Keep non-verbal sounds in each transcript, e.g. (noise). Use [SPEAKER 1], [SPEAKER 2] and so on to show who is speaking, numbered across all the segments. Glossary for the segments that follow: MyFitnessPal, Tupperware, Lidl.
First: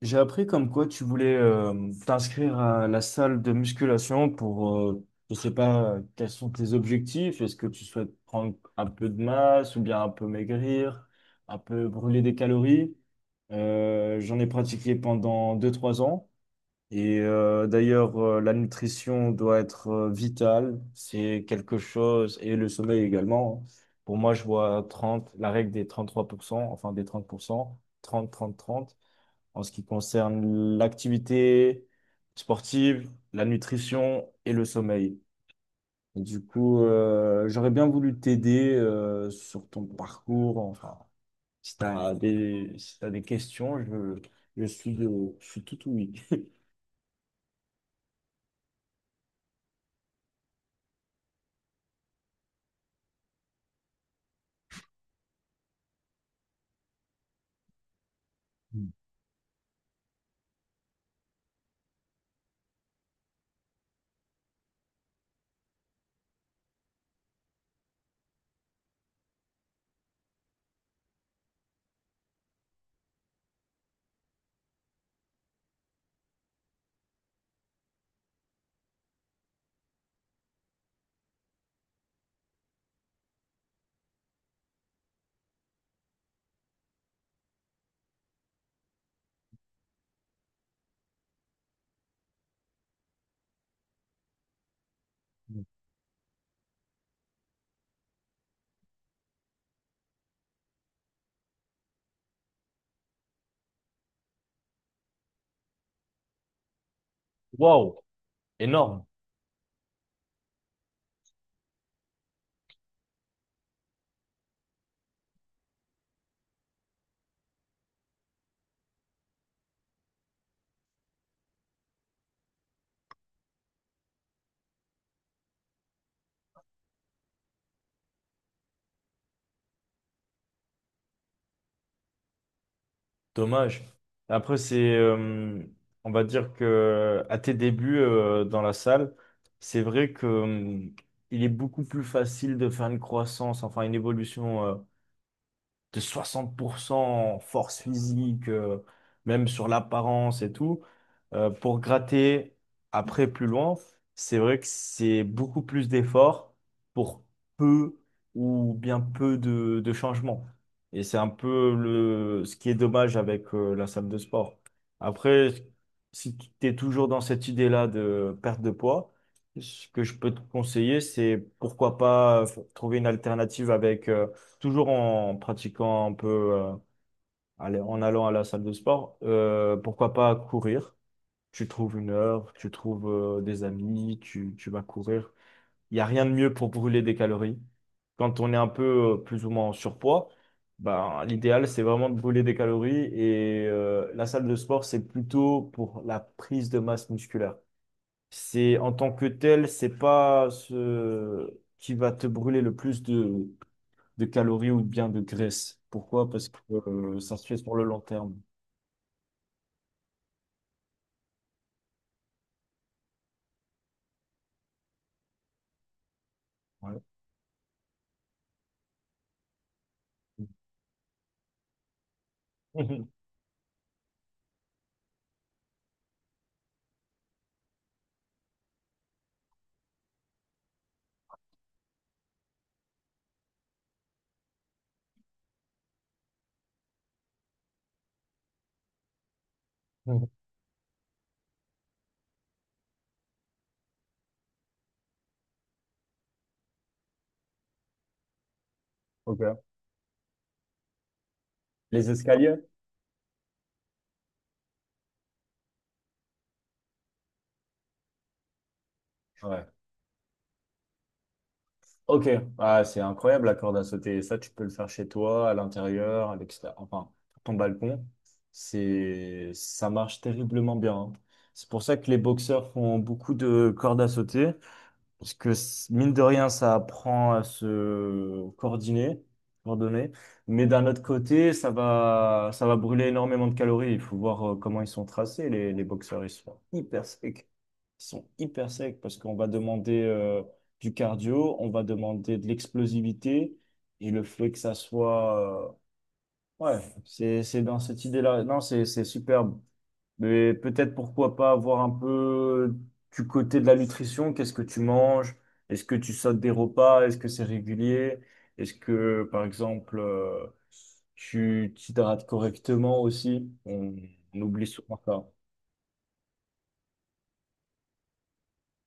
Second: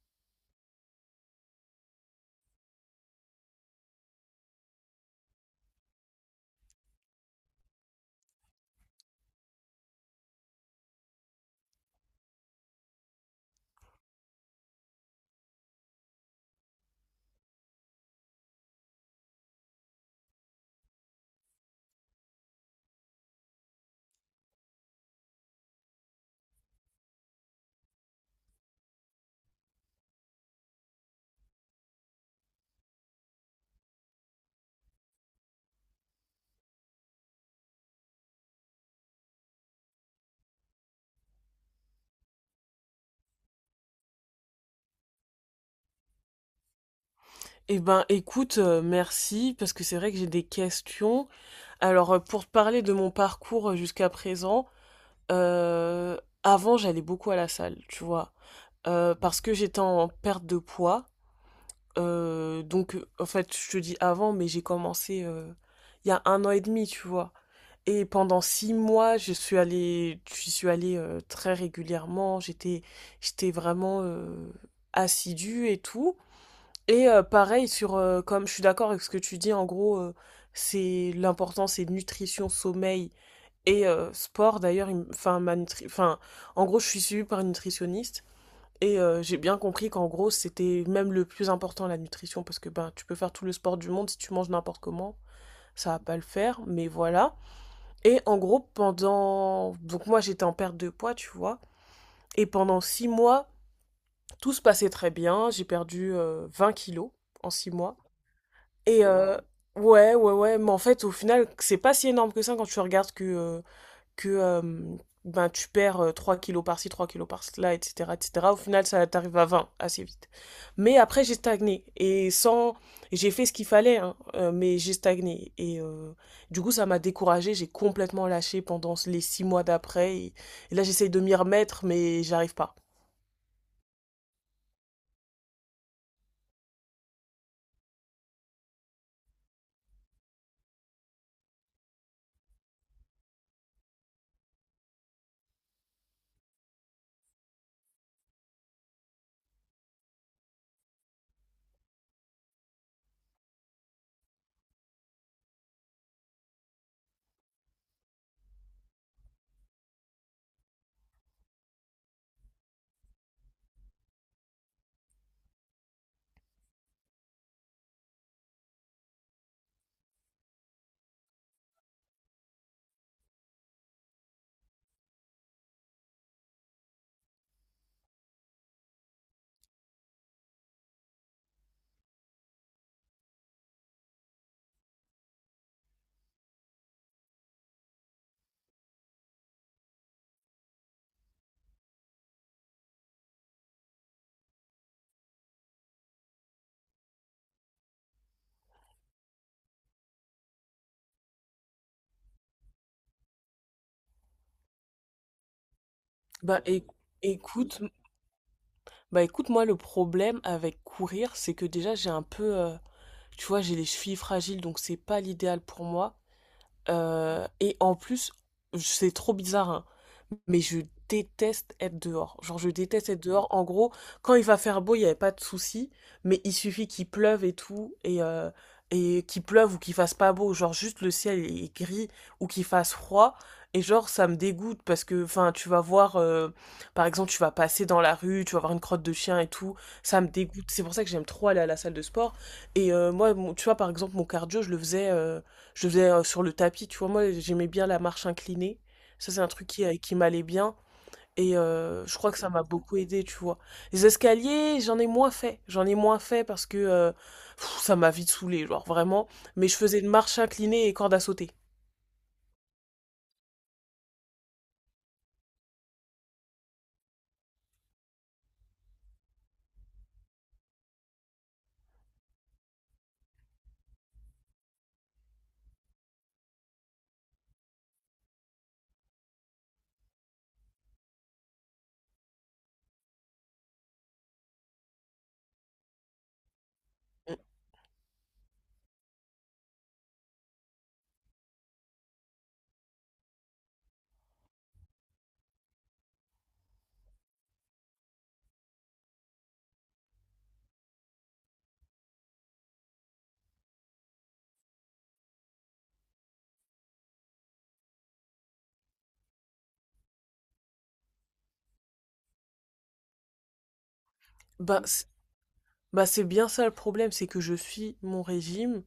[SPEAKER 1] J'ai appris comme quoi tu voulais t'inscrire à la salle de musculation pour, je sais pas, quels sont tes objectifs? Est-ce que tu souhaites prendre un peu de masse ou bien un peu maigrir, un peu brûler des calories? J'en ai pratiqué pendant deux trois ans et d'ailleurs, la nutrition doit être vitale. C'est quelque chose, et le sommeil également. Hein. Pour moi, je vois 30 la règle des 33% enfin des 30% 30 30 30 en ce qui concerne l'activité sportive, la nutrition et le sommeil. Et du coup, j'aurais bien voulu t'aider sur ton parcours. Enfin, si t'as des questions, je suis tout oui. (laughs)
[SPEAKER 2] Eh ben, écoute, merci parce que c'est vrai que j'ai des questions. Alors, pour te parler de mon parcours, jusqu'à présent, avant j'allais beaucoup à la salle, tu vois? Parce que j'étais en perte de poids, donc, en fait, je te dis avant, mais j'ai commencé, il y a 1 an et demi, tu vois? Et pendant 6 mois, je suis allée, très régulièrement. J'étais vraiment, assidue et tout. Et pareil, sur, comme je suis d'accord avec ce que tu dis, en gros, c'est l'important, c'est nutrition, sommeil et sport. D'ailleurs, enfin, enfin, en gros, je suis suivie par une nutritionniste et j'ai bien compris qu'en gros, c'était même le plus important, la nutrition, parce que ben, tu peux faire tout le sport du monde si tu manges n'importe comment. Ça va pas le faire, mais voilà. Et en gros, donc moi, j'étais en perte de poids, tu vois. Et pendant six mois, tout se passait très bien. J'ai perdu 20 kilos en 6 mois.
[SPEAKER 1] Wow,
[SPEAKER 2] Et
[SPEAKER 1] énorme,
[SPEAKER 2] ouais, ouais, ouais, mais en fait, au final, c'est pas si énorme que ça quand tu regardes que ben, tu perds 3 kilos par-ci, 3 kilos par-là, etc., etc. Au final, ça t'arrive à 20 assez vite. Mais après, j'ai stagné. Et sans. J'ai fait ce qu'il fallait, hein, mais j'ai stagné. Et du coup, ça m'a découragée. J'ai complètement lâché pendant les 6 mois d'après. Et là, j'essaye de m'y remettre, mais j'arrive pas.
[SPEAKER 1] dommage. Après, on va dire que à tes débuts dans la salle, c'est vrai que il est beaucoup plus facile de faire une croissance, enfin une évolution de 60% en force physique, même sur l'apparence et tout, pour gratter après plus loin, c'est vrai que c'est beaucoup plus d'efforts pour peu ou bien peu de changements. Et c'est un peu ce qui est dommage avec la salle de sport. Après, si tu es toujours dans cette idée-là de perte de poids, ce que je peux te conseiller, c'est pourquoi pas trouver une alternative avec toujours en pratiquant un peu, euh, allez, en allant à la salle de sport, pourquoi pas courir? Tu trouves une heure, tu trouves des amis, tu vas courir. Il n'y a rien de mieux pour brûler des calories. Quand on est un peu plus ou moins en surpoids, ben, l'idéal, c'est vraiment de brûler des calories et la salle de sport, c'est plutôt pour la prise de masse musculaire. C'est en tant que tel, c'est pas ce qui va te brûler le plus de calories ou bien de graisse. Pourquoi? Parce que
[SPEAKER 2] Bah,
[SPEAKER 1] ça se fait sur
[SPEAKER 2] écoute,
[SPEAKER 1] le long terme.
[SPEAKER 2] écoute, moi, le problème avec courir, c'est que déjà, j'ai un peu. Tu vois, j'ai les chevilles fragiles, donc c'est pas l'idéal pour moi.
[SPEAKER 1] Ouais.
[SPEAKER 2] Et en plus, c'est trop bizarre, hein,
[SPEAKER 1] (laughs)
[SPEAKER 2] mais je déteste être dehors. Genre, je déteste être dehors. En gros, quand il va faire beau, il n'y avait pas de souci, mais il suffit qu'il pleuve et tout, et qu'il pleuve ou qu'il fasse pas beau, genre juste le ciel est gris ou qu'il fasse froid. Et genre, ça me dégoûte parce que, enfin, tu vas voir, par exemple, tu vas passer dans la rue, tu vas voir une crotte de chien et tout, ça me dégoûte. C'est pour ça que j'aime trop aller à la salle de sport. Et moi, tu vois, par exemple, mon cardio, je le faisais. Je faisais sur le tapis, tu vois, moi j'aimais bien la marche inclinée. Ça, c'est un truc
[SPEAKER 1] Ok.
[SPEAKER 2] qui m'allait bien. Et
[SPEAKER 1] Les
[SPEAKER 2] je crois que ça
[SPEAKER 1] escaliers?
[SPEAKER 2] m'a beaucoup aidé, tu vois. Les escaliers, j'en ai moins fait. J'en ai moins fait parce que ça m'a vite saoulé, genre vraiment.
[SPEAKER 1] Ouais.
[SPEAKER 2] Mais je faisais une marche inclinée et corde à sauter.
[SPEAKER 1] Ok. Ah, c'est incroyable la corde à sauter. Ça, tu peux le faire chez toi, à l'intérieur, à l'extérieur, enfin, sur ton balcon. Ça marche terriblement bien. Hein. C'est pour ça que les boxeurs font beaucoup de cordes à sauter. Mine de rien, ça apprend à se coordonner, coordonner. Mais d'un autre côté, ça va brûler énormément de calories. Il faut voir comment ils sont tracés, les boxeurs. Ils sont hyper
[SPEAKER 2] Mm.
[SPEAKER 1] secs. Ils sont hyper secs parce qu'on va demander du cardio, on va demander de l'explosivité. Et le fait que ça soit... ouais, c'est dans cette idée-là. Non, c'est superbe. Mais peut-être pourquoi pas avoir un peu du côté de la nutrition, qu'est-ce que tu manges? Est-ce que tu sautes des repas? Est-ce que c'est régulier? Est-ce que, par exemple, tu t'hydrates correctement aussi? On oublie
[SPEAKER 2] Bah,
[SPEAKER 1] souvent ça.
[SPEAKER 2] c'est bien ça le problème, c'est que je suis mon régime.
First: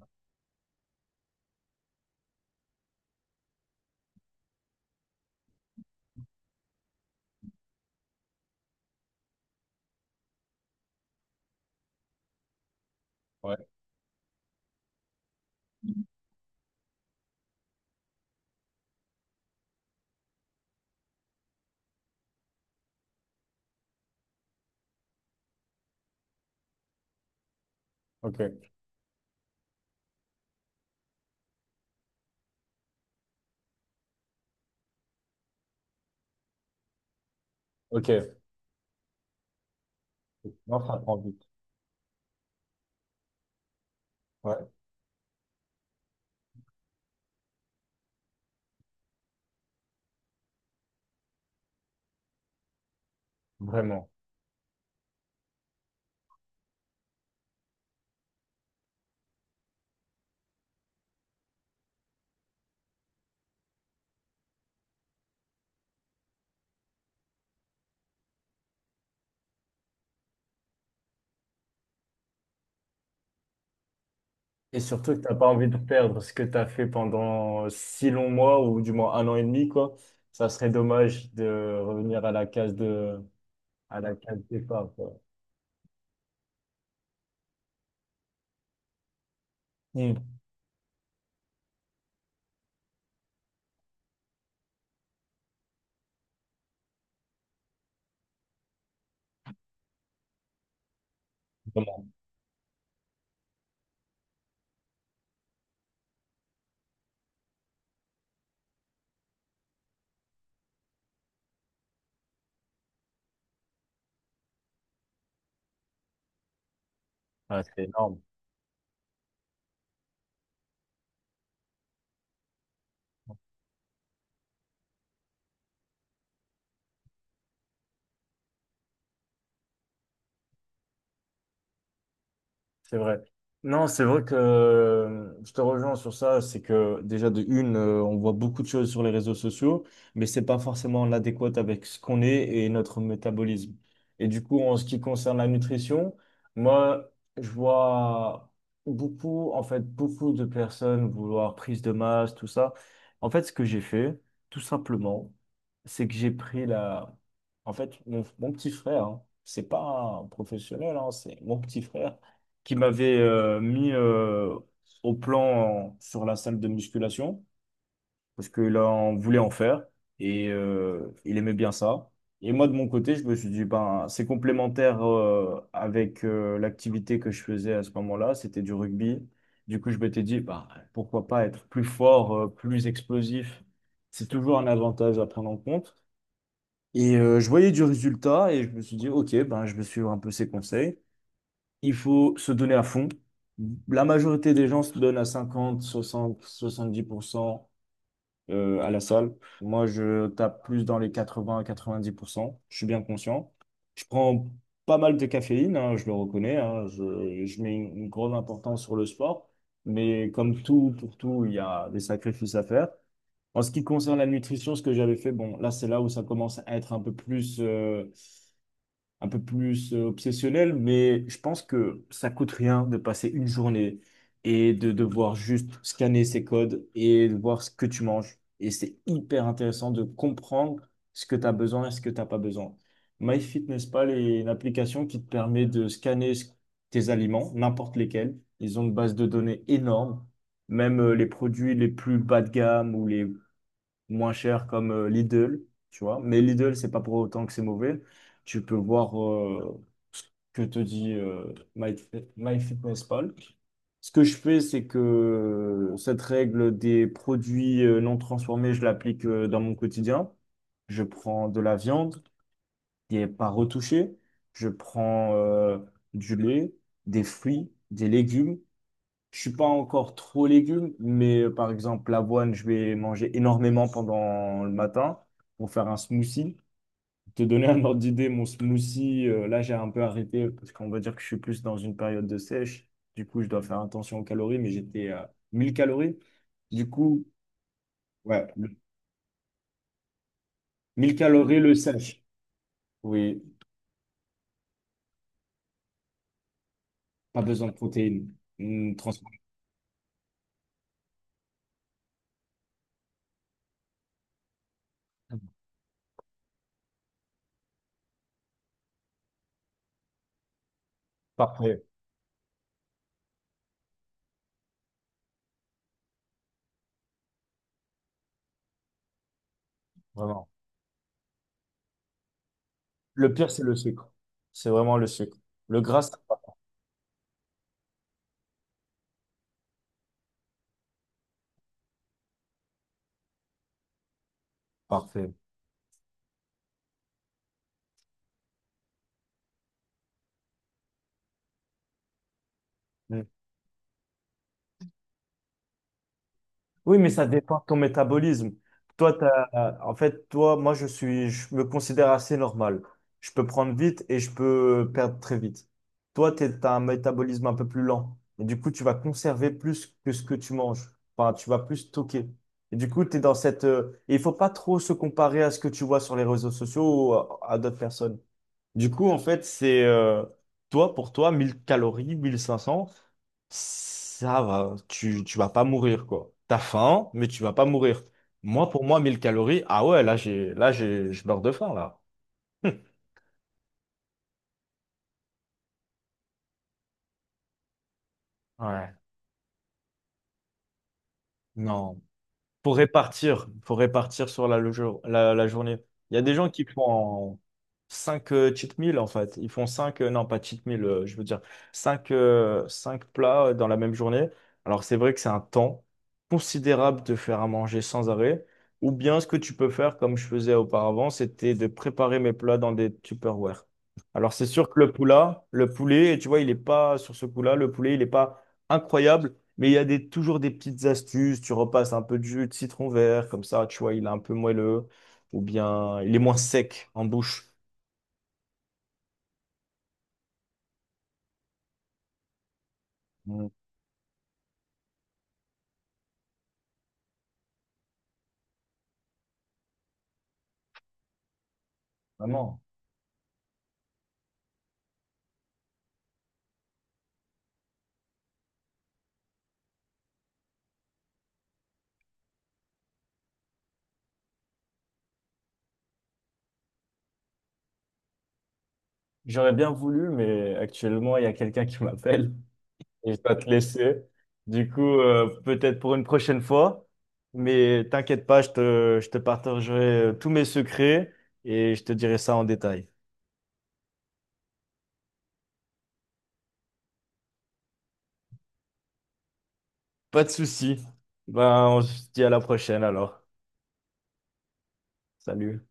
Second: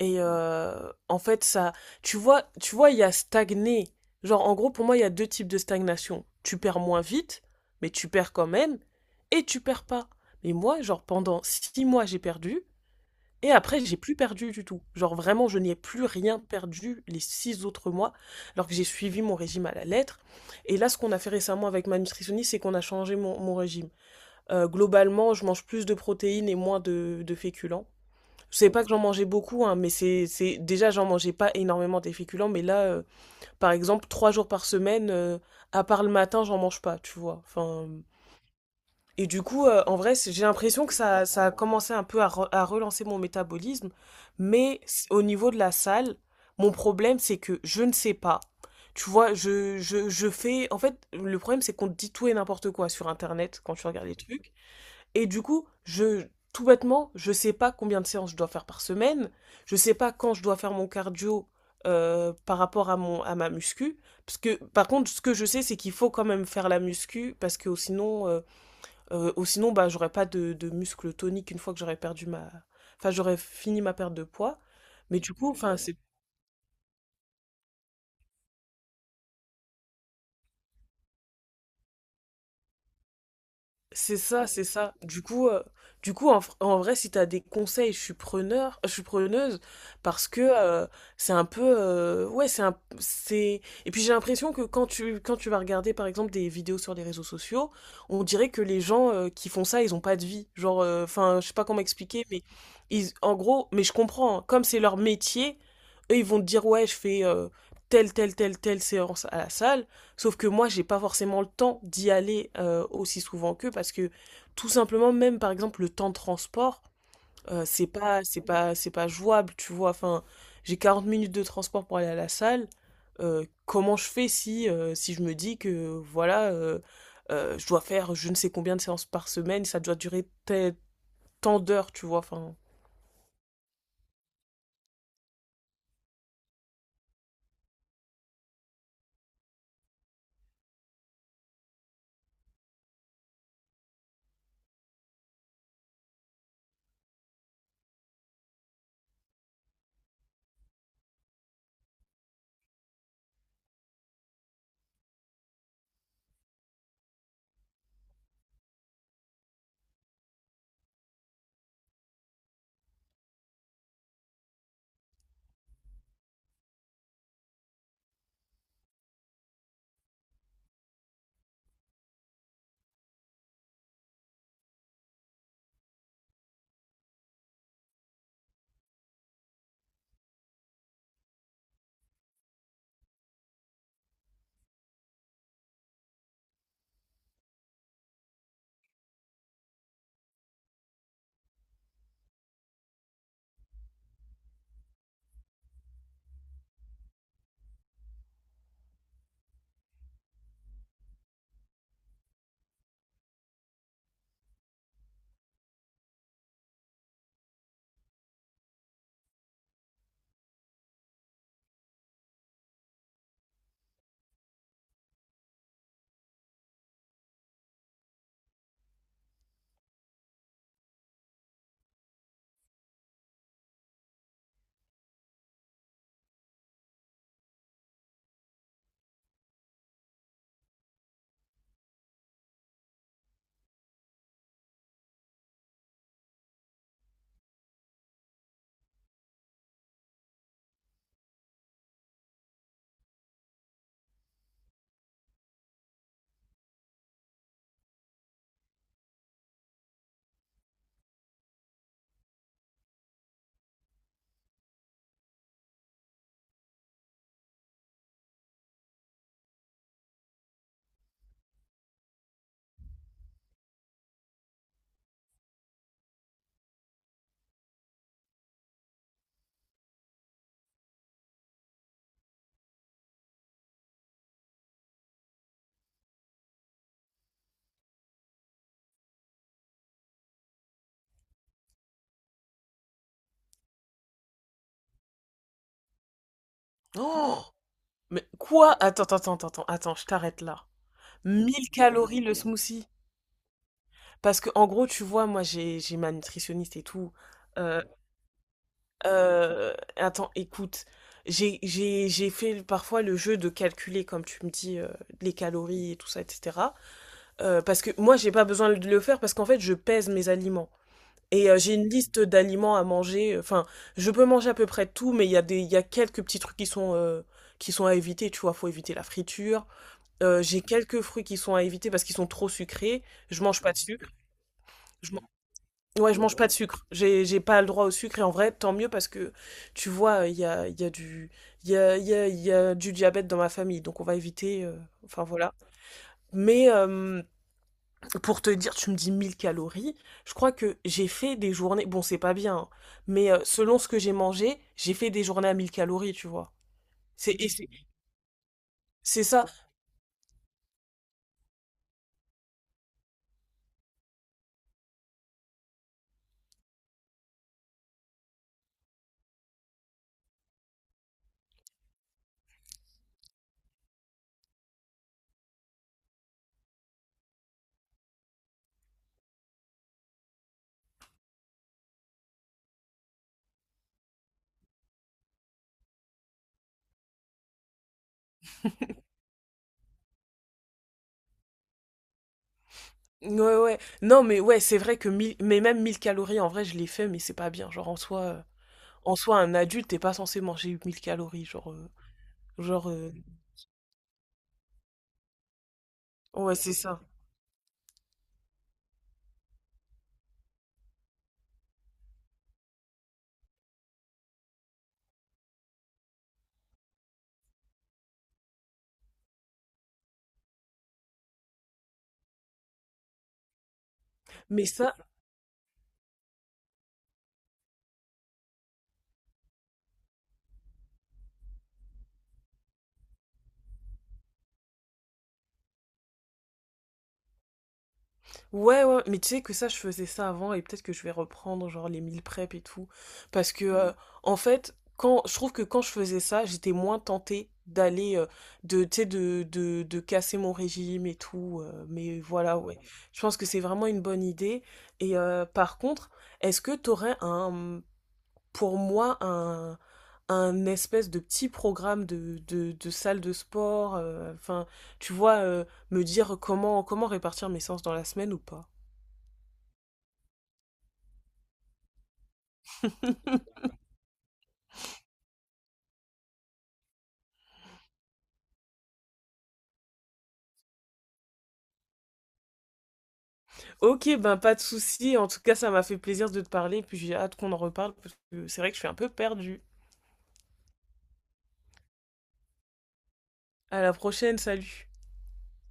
[SPEAKER 2] Et en fait, ça, tu vois, il y a stagné. Genre, en gros, pour moi, il y a 2 types de stagnation. Tu perds moins vite, mais tu perds quand même, et tu perds pas. Mais moi, genre, pendant 6 mois, j'ai perdu, et
[SPEAKER 1] Ouais,
[SPEAKER 2] après, j'ai plus perdu du tout. Genre, vraiment, je n'y ai plus rien perdu les 6 autres mois, alors que j'ai suivi mon régime à la lettre. Et là, ce qu'on a fait récemment avec ma nutritionniste, c'est qu'on a changé mon régime. Globalement, je mange plus de protéines et moins de féculents.
[SPEAKER 1] ok,
[SPEAKER 2] C'est pas que j'en mangeais beaucoup, hein, mais c'est déjà j'en mangeais pas énormément des féculents, mais là, par exemple, 3 jours par semaine, à part le matin, j'en mange pas, tu vois. Enfin,
[SPEAKER 1] ok.
[SPEAKER 2] et du coup, en vrai, j'ai
[SPEAKER 1] Non,
[SPEAKER 2] l'impression que
[SPEAKER 1] ça prend
[SPEAKER 2] ça,
[SPEAKER 1] vite.
[SPEAKER 2] ça a commencé un peu à relancer mon métabolisme,
[SPEAKER 1] Ouais,
[SPEAKER 2] mais au niveau de la salle, mon problème c'est que je ne sais pas. Tu vois, je fais. En fait, le problème c'est qu'on te dit tout et n'importe quoi sur Internet quand tu regardes
[SPEAKER 1] vraiment.
[SPEAKER 2] les trucs. Et du coup, tout bêtement, je sais pas combien de séances je dois faire par semaine, je sais pas quand je dois faire mon cardio par rapport à ma muscu, parce que par contre ce que je sais c'est qu'il faut quand même faire la muscu parce que sinon bah j'aurais pas de muscle tonique une fois que j'aurais perdu ma enfin j'aurais fini ma perte de poids,
[SPEAKER 1] Et surtout que
[SPEAKER 2] mais du
[SPEAKER 1] t'as pas
[SPEAKER 2] coup
[SPEAKER 1] envie de
[SPEAKER 2] enfin c'est.
[SPEAKER 1] perdre ce que tu as fait pendant 6 longs mois ou du moins un an et demi, quoi. Ça serait dommage de revenir à la
[SPEAKER 2] C'est
[SPEAKER 1] case
[SPEAKER 2] ça, c'est
[SPEAKER 1] départ,
[SPEAKER 2] ça.
[SPEAKER 1] quoi.
[SPEAKER 2] Du coup, en vrai, si t'as des conseils, je suis preneuse, parce
[SPEAKER 1] Hum,
[SPEAKER 2] que c'est un peu, ouais, c'est un, c'est. Et puis j'ai l'impression que quand tu vas regarder, par exemple, des vidéos sur les réseaux sociaux, on dirait que les gens qui font ça, ils ont pas de vie. Genre, enfin, je sais pas comment
[SPEAKER 1] Vraiment.
[SPEAKER 2] expliquer, mais ils, en gros, mais je comprends, hein. Comme c'est leur métier, eux, ils vont te dire, ouais, je fais telle, telle, telle, telle séance à la salle. Sauf que moi, j'ai pas forcément le temps d'y aller aussi souvent qu'eux parce que tout simplement, même par exemple, le temps de transport,
[SPEAKER 1] Ouais, c'est
[SPEAKER 2] c'est
[SPEAKER 1] énorme.
[SPEAKER 2] pas, c'est pas, c'est pas jouable, tu vois. Enfin, j'ai 40 minutes de transport pour aller à la salle. Comment je fais si, si je me dis que voilà, je dois faire je ne sais combien de séances par semaine, ça doit durer tant d'heures, tu vois. Enfin,
[SPEAKER 1] C'est vrai. Non, c'est vrai que je te rejoins sur ça, c'est que déjà de une, on voit beaucoup de choses sur les réseaux sociaux, mais c'est pas forcément l'adéquat avec ce qu'on est et notre métabolisme. Et du coup, en ce qui concerne la nutrition, moi, je vois beaucoup, en fait, beaucoup de personnes vouloir prise de masse, tout ça. En fait, ce que j'ai fait, tout simplement, c'est que j'ai pris la... En fait, mon petit frère, hein, c'est pas un professionnel, hein, c'est mon petit frère qui m'avait mis au plan sur la salle de musculation, parce que là, on voulait en faire, et il aimait bien ça. Et moi, de mon côté, je me suis dit, ben, c'est complémentaire avec l'activité que je faisais à ce moment-là, c'était du rugby. Du coup, je m'étais dit, bah, pourquoi pas être plus fort, plus explosif. C'est toujours un avantage à prendre en compte. Et je voyais du résultat et je me suis dit, OK, ben, je vais suivre un peu ses conseils. Il faut se donner à fond. La majorité des gens se donnent à 50, 60, 70% à la salle. Moi, je tape plus dans les 80-90%. Je suis bien conscient. Je prends pas mal de caféine, hein, je le reconnais. Hein. Je mets une grande importance sur le sport. Mais comme tout, pour tout, il y a des sacrifices à faire. En ce qui concerne la nutrition, ce que j'avais fait, bon, là, c'est là où ça commence à être un peu plus obsessionnel, mais je pense que ça coûte rien de passer une journée et de devoir juste scanner ces codes et de voir ce que tu manges. Et c'est hyper intéressant de comprendre ce que tu as besoin et ce que tu n'as pas besoin. MyFitnessPal est une application qui te permet de scanner tes aliments, n'importe lesquels. Ils ont une base de données énorme. Même les produits les plus bas de gamme ou les moins cher comme Lidl, tu vois. Mais Lidl, c'est pas pour autant que c'est mauvais. Tu peux voir que te dit MyFitnessPal. Ce que je fais, c'est que cette règle des produits non transformés, je l'applique dans mon quotidien. Je prends de la viande qui n'est pas retouchée. Je prends du lait, des fruits, des légumes. Je suis pas encore trop légumes, mais par exemple, l'avoine, je vais manger énormément pendant le matin pour faire un smoothie. Pour te donner un ordre d'idée, mon smoothie, là, j'ai un peu arrêté parce qu'on va dire que je suis plus dans une période de sèche. Du coup, je dois faire attention aux calories, mais j'étais à 1 000 calories. Du coup,
[SPEAKER 2] oh, mais
[SPEAKER 1] ouais,
[SPEAKER 2] quoi? Attends, attends, attends, attends, attends, je t'arrête là.
[SPEAKER 1] 1 000 calories
[SPEAKER 2] mille
[SPEAKER 1] le sèche.
[SPEAKER 2] calories le smoothie.
[SPEAKER 1] Oui,
[SPEAKER 2] Parce que en gros, tu vois, moi j'ai ma nutritionniste et tout.
[SPEAKER 1] pas besoin de
[SPEAKER 2] Euh,
[SPEAKER 1] protéines. Transforme.
[SPEAKER 2] attends, écoute, j'ai fait parfois le jeu de calculer, comme tu me dis, les calories et tout ça, etc. Parce que moi j'ai pas besoin de le faire parce qu'en fait je pèse mes aliments. Et j'ai
[SPEAKER 1] Parfait,
[SPEAKER 2] une liste d'aliments à manger. Enfin, je peux manger à peu près tout, mais il y a quelques petits trucs qui sont à éviter. Tu vois, faut éviter la friture. Euh,
[SPEAKER 1] vraiment.
[SPEAKER 2] j'ai quelques fruits qui sont à éviter parce qu'ils sont trop sucrés.
[SPEAKER 1] Le
[SPEAKER 2] Je
[SPEAKER 1] pire,
[SPEAKER 2] mange
[SPEAKER 1] c'est
[SPEAKER 2] pas
[SPEAKER 1] le
[SPEAKER 2] de sucre.
[SPEAKER 1] sucre. C'est vraiment le sucre. Le gras, c'est
[SPEAKER 2] Ouais, je mange
[SPEAKER 1] pas-
[SPEAKER 2] pas de sucre. J'ai pas le droit au sucre. Et en vrai, tant mieux parce que, tu vois, il y a du, il y a, il y a- il y a du diabète dans ma famille. Donc, on va éviter, enfin,
[SPEAKER 1] parfait.
[SPEAKER 2] voilà. Mais pour te dire, tu me dis 1000 calories. Je crois que j'ai fait des journées. Bon, c'est pas bien, hein, mais selon ce que j'ai mangé, j'ai fait des journées à 1000 calories, tu vois.
[SPEAKER 1] Oui, mais ça
[SPEAKER 2] C'est, et
[SPEAKER 1] dépend de
[SPEAKER 2] c'est,
[SPEAKER 1] ton métabolisme. Toi,
[SPEAKER 2] c'est ça.
[SPEAKER 1] en fait, toi, moi, je me considère assez normal. Je peux prendre vite et je peux perdre très vite. Toi, tu as un métabolisme un peu plus lent. Et du coup, tu vas conserver plus que ce que tu manges. Enfin, tu vas plus stocker. Et du coup, tu es dans cette... et il faut pas trop se comparer à ce que tu vois sur les réseaux sociaux ou à d'autres personnes. Du coup, en fait, c'est toi, pour toi, 1 000 calories, 1 500, ça va, tu vas pas mourir, quoi. T'as faim, mais tu vas pas mourir. Moi, pour moi, 1 000 calories, ah ouais, là, je meurs de faim, là. (laughs)
[SPEAKER 2] Ouais, ouais. Non, mais ouais, c'est vrai que 1000. Mais même 1000 calories, en vrai, je l'ai fait, mais c'est pas bien. Genre, en soi.
[SPEAKER 1] Ouais.
[SPEAKER 2] En soi, un adulte, t'es pas censé manger 1000 calories, genre... euh,
[SPEAKER 1] Non.
[SPEAKER 2] Genre, euh,
[SPEAKER 1] Faut répartir sur la journée. Il y a des gens
[SPEAKER 2] ouais,
[SPEAKER 1] qui
[SPEAKER 2] c'est ça.
[SPEAKER 1] font 5 cheat meals en fait. Ils font 5, non pas cheat meals, je veux dire 5 plats dans la même journée. Alors c'est vrai que c'est un temps considérable de faire à manger sans arrêt. Ou bien ce que tu peux faire comme je faisais auparavant, c'était de préparer mes plats dans des Tupperware. Alors c'est
[SPEAKER 2] Mais
[SPEAKER 1] sûr que
[SPEAKER 2] ça,
[SPEAKER 1] le poulet, tu vois, il est pas sur ce coup-là, le poulet, il n'est pas incroyable. Mais il y a toujours des petites astuces. Tu repasses un peu de jus de citron vert, comme ça, tu vois, il est un peu moelleux. Ou bien, il est moins sec en bouche.
[SPEAKER 2] ouais, ouais, mais tu sais que ça, je faisais ça avant et peut-être que je vais reprendre, genre, les meal prep et tout.
[SPEAKER 1] Mm,
[SPEAKER 2] Parce que, en fait, je trouve que quand je faisais ça, j'étais moins tentée d'aller, tu sais, de casser mon régime et tout. Mais voilà,
[SPEAKER 1] vraiment.
[SPEAKER 2] ouais. Je pense que c'est vraiment une bonne idée. Et par contre, est-ce que t'aurais un pour moi un espèce de petit programme de salle de sport, enfin, tu vois, me dire comment répartir mes séances dans la semaine ou pas.
[SPEAKER 1] J'aurais bien voulu, mais actuellement, il y a quelqu'un qui m'appelle et je dois te laisser. Du coup, peut-être pour une prochaine fois. Mais t'inquiète pas, je te partagerai tous mes secrets et je te dirai ça en détail.
[SPEAKER 2] Ok, ben pas de souci, en tout cas, ça m'a fait plaisir de te parler, puis j'ai hâte qu'on en reparle, parce que c'est vrai que je suis un peu perdue.
[SPEAKER 1] Pas de souci. Ben, on se dit à la prochaine alors.
[SPEAKER 2] À la prochaine, salut!
[SPEAKER 1] Salut.